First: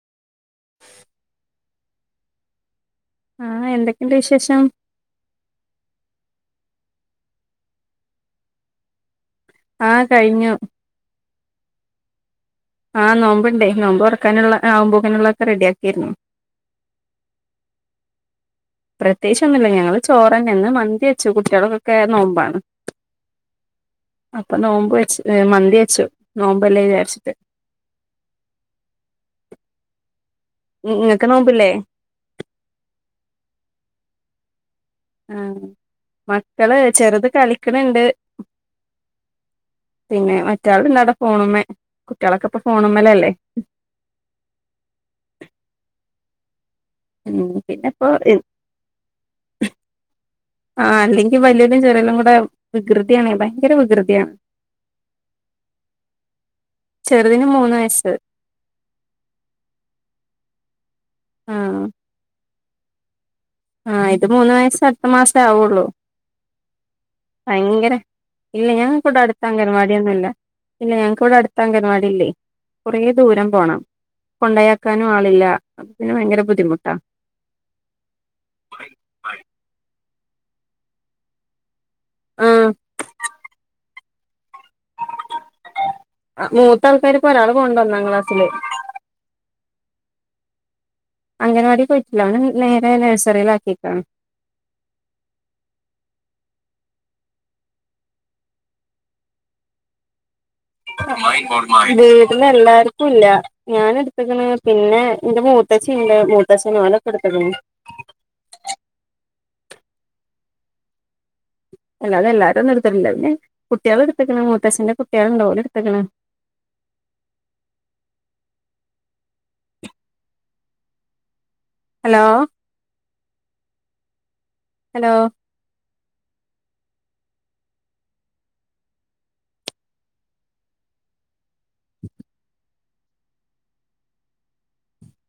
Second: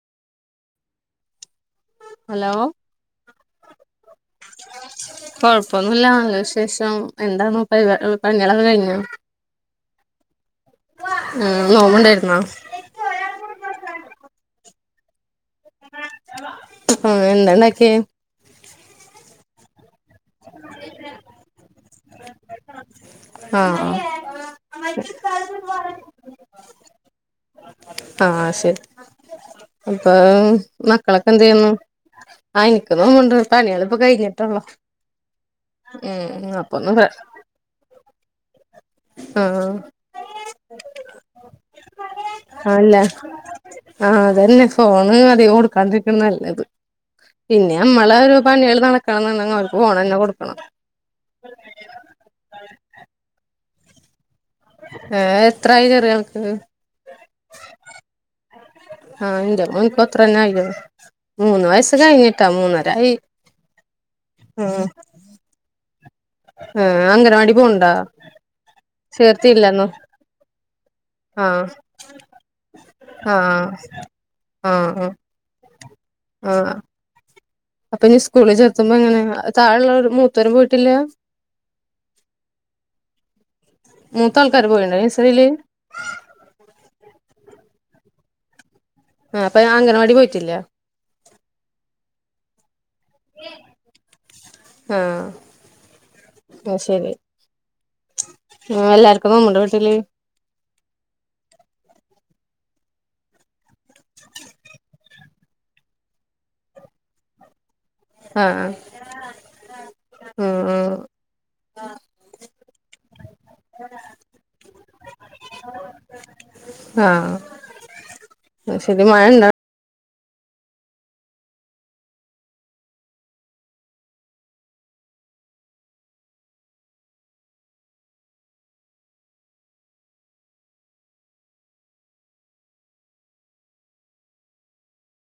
[inaudible] Hello. ആഹ് എന്തക്കെയുണ്ട് വിശേഷം? കൊഴപ്പൊന്നുല്ല നല്ല വിശേഷം എന്താന്ന് പണി പണികളൊക്കെ കഴിഞ്ഞേ? ആഹ് കഴിഞ്ഞു. ആഹ് നോമ്പ്ണ്ടായിരുന്നോ? ആഹ് നോമ്പുണ്ടേ നോമ്പ് ഉറക്കാനുള്ള ആവുമ്പോക്കിന്ള്ള ഒക്കെ റെഡിയ ആക്കായിരുന്നു. ആഹ് എന്താണ്ടാക്കിയ്? പ്രത്യകിച്ചൊന്നുല്ല ഞങ്ങള്. ചോറന്നെ ഇന്ന് മന്തി വച്ചു കുട്ടിൾക്കൊക്കെ നോമ്പാണ്. ആഹ് അപ്പൊ നോമ്പ് വെച്ച് മന്തി വച്ചു നോമ്പല്ലെ വിചാരിച്ചിട്ട്. ആഹ് ശരി അപ്പോ നിങ്ങക്ക് മക്കളൊക്കെ എന്ത് നോമ്പില്ലേ ചെയ്യുന്നു? ആഹ് എനിക്ക് നോമ്പ്ണ്ട് പണിയള് ഇപ്പോ കഴിഞ്ഞിട്ടള്ളു. ആഹ് മക്കള് പ്ര ചെറുത് കളിക്കണണ്ട്. ആഹ് പിന്നെ മറ്റാൾ ന്താട ഫോണ് മ്മ കുട്ടികളൊക്കെ ഇപ്പൊ ഫോണ് അല്ല മ്മലല്ലേ. ആഹ് അതന്നെ ഫോണ് അതിക കൊടുക്കാണ്ടിരിക്കുന്ന നല്ലത്. ഉം പിന്നെ ഇപ്പൊ നമ്മള് ഒരു പണികള് നടക്കണം എന്നുണ്ടെങ്കിൽ അവർക്ക് ഫോണ്ന്നെ കൊടുക്കണം. ആഹ് അല്ലെങ്കിൽ വലൃയലും ചെറിയലും കൂടെ വികൃതിയണ് ഭയങ്കര വികൃതിയാണ്. ഏ എത്രായി ചെറിയോന്ക്ക്? ചെറുതിന് മൂന്ന് വയസ്സ് ആഹ് എന്റെ മോന്ക്ക്ത്ര തന്നെ ആയി മൂന്ന് ആഹ് വയസ് കഴിഞ്ഞിട്ടോ മൂന്നരായി. ആഹ് ഇത് മൂന്ന് വയസ്സ് ഉം അട്ത്ത മാസേ ആവുള്ളൂ. ആഹ് അങ്ഗലവാടീ പോവുണ്ടോ? ഭയങ്കര ഇല്ല ഞങ്ങക്ക്ടെ അട്ത്ത അംഗൻവാടിയൊന്നുല്ല ഇല്ല ഞങ്ങക്കിവിടെ അടുത്ത ആഹ് അംഗൻവാടി ഇല്ലേ. കെറെ ദൂരം ആഹ് പോണം ആഹ് ആഹ് കൊണ്ടയാക്കാനും ആളില്ല അപ്പം പിന്നെ ഭയങ്കര ബുദ്ധിമുട്ടാ. അപ്പോ ഞ് സ്കൂളിൽ ചേർത്തുമ്പോ എങ്ങനെ താഴെള്ളോര് മൂത്തോര് പോയിട്ടില്ല. ആഹ്. മൂത്ത ആൾക്കാര് പോയിണ് നെഴ്സറീല്. മൂത്ത ആൾക്കാര് ഇപ്പോ ഒരാൾ പോവ്ണ്ട് ഒന്നാം ക്ലാസ്സില്. ആഹ് അപ്പൊ അംഗൻവാടി പോയിട്ടില്ല. അംഗൻവാടി പോയിട്ടില്ല അവനെ നേരെ നഴ്സറിൽ ആക്കിക്ക്ണ്. ആഹ്. ആത് ശരി ആഹ് എല്ലാർക്കും നമ്മുടെ വീട്ടില്. വീട്ന്ന് എല്ലാർക്കും ഇല്ല. ഞാൻ എട്ത്ത്ക്ക്ണ് പിന്നെ എന്റെ മൂത്തച്ചിണ്ട് മൂത്തച്ച നോലൊക്കെ എടുത്ത്ക്ക്ണ്. ആഹ് അഹ് ആഹ് ആഹ്. അല്ലാതെ എല്ലാരും ഒന്നും എട്ത്തിട്ടില്ല പിന്നെ കുട്ടിള് എടുത്ത്ക്ക്ണ് മൂത്തച്ചന്റെ കുട്ടിള് ഉണ്ട് ഓല് എട്ത്ത്ക്ക്ണ്. ആഹ് അത് ശരി മയണ്ടോ? ഹലോ. ഹലോ. [inaudible]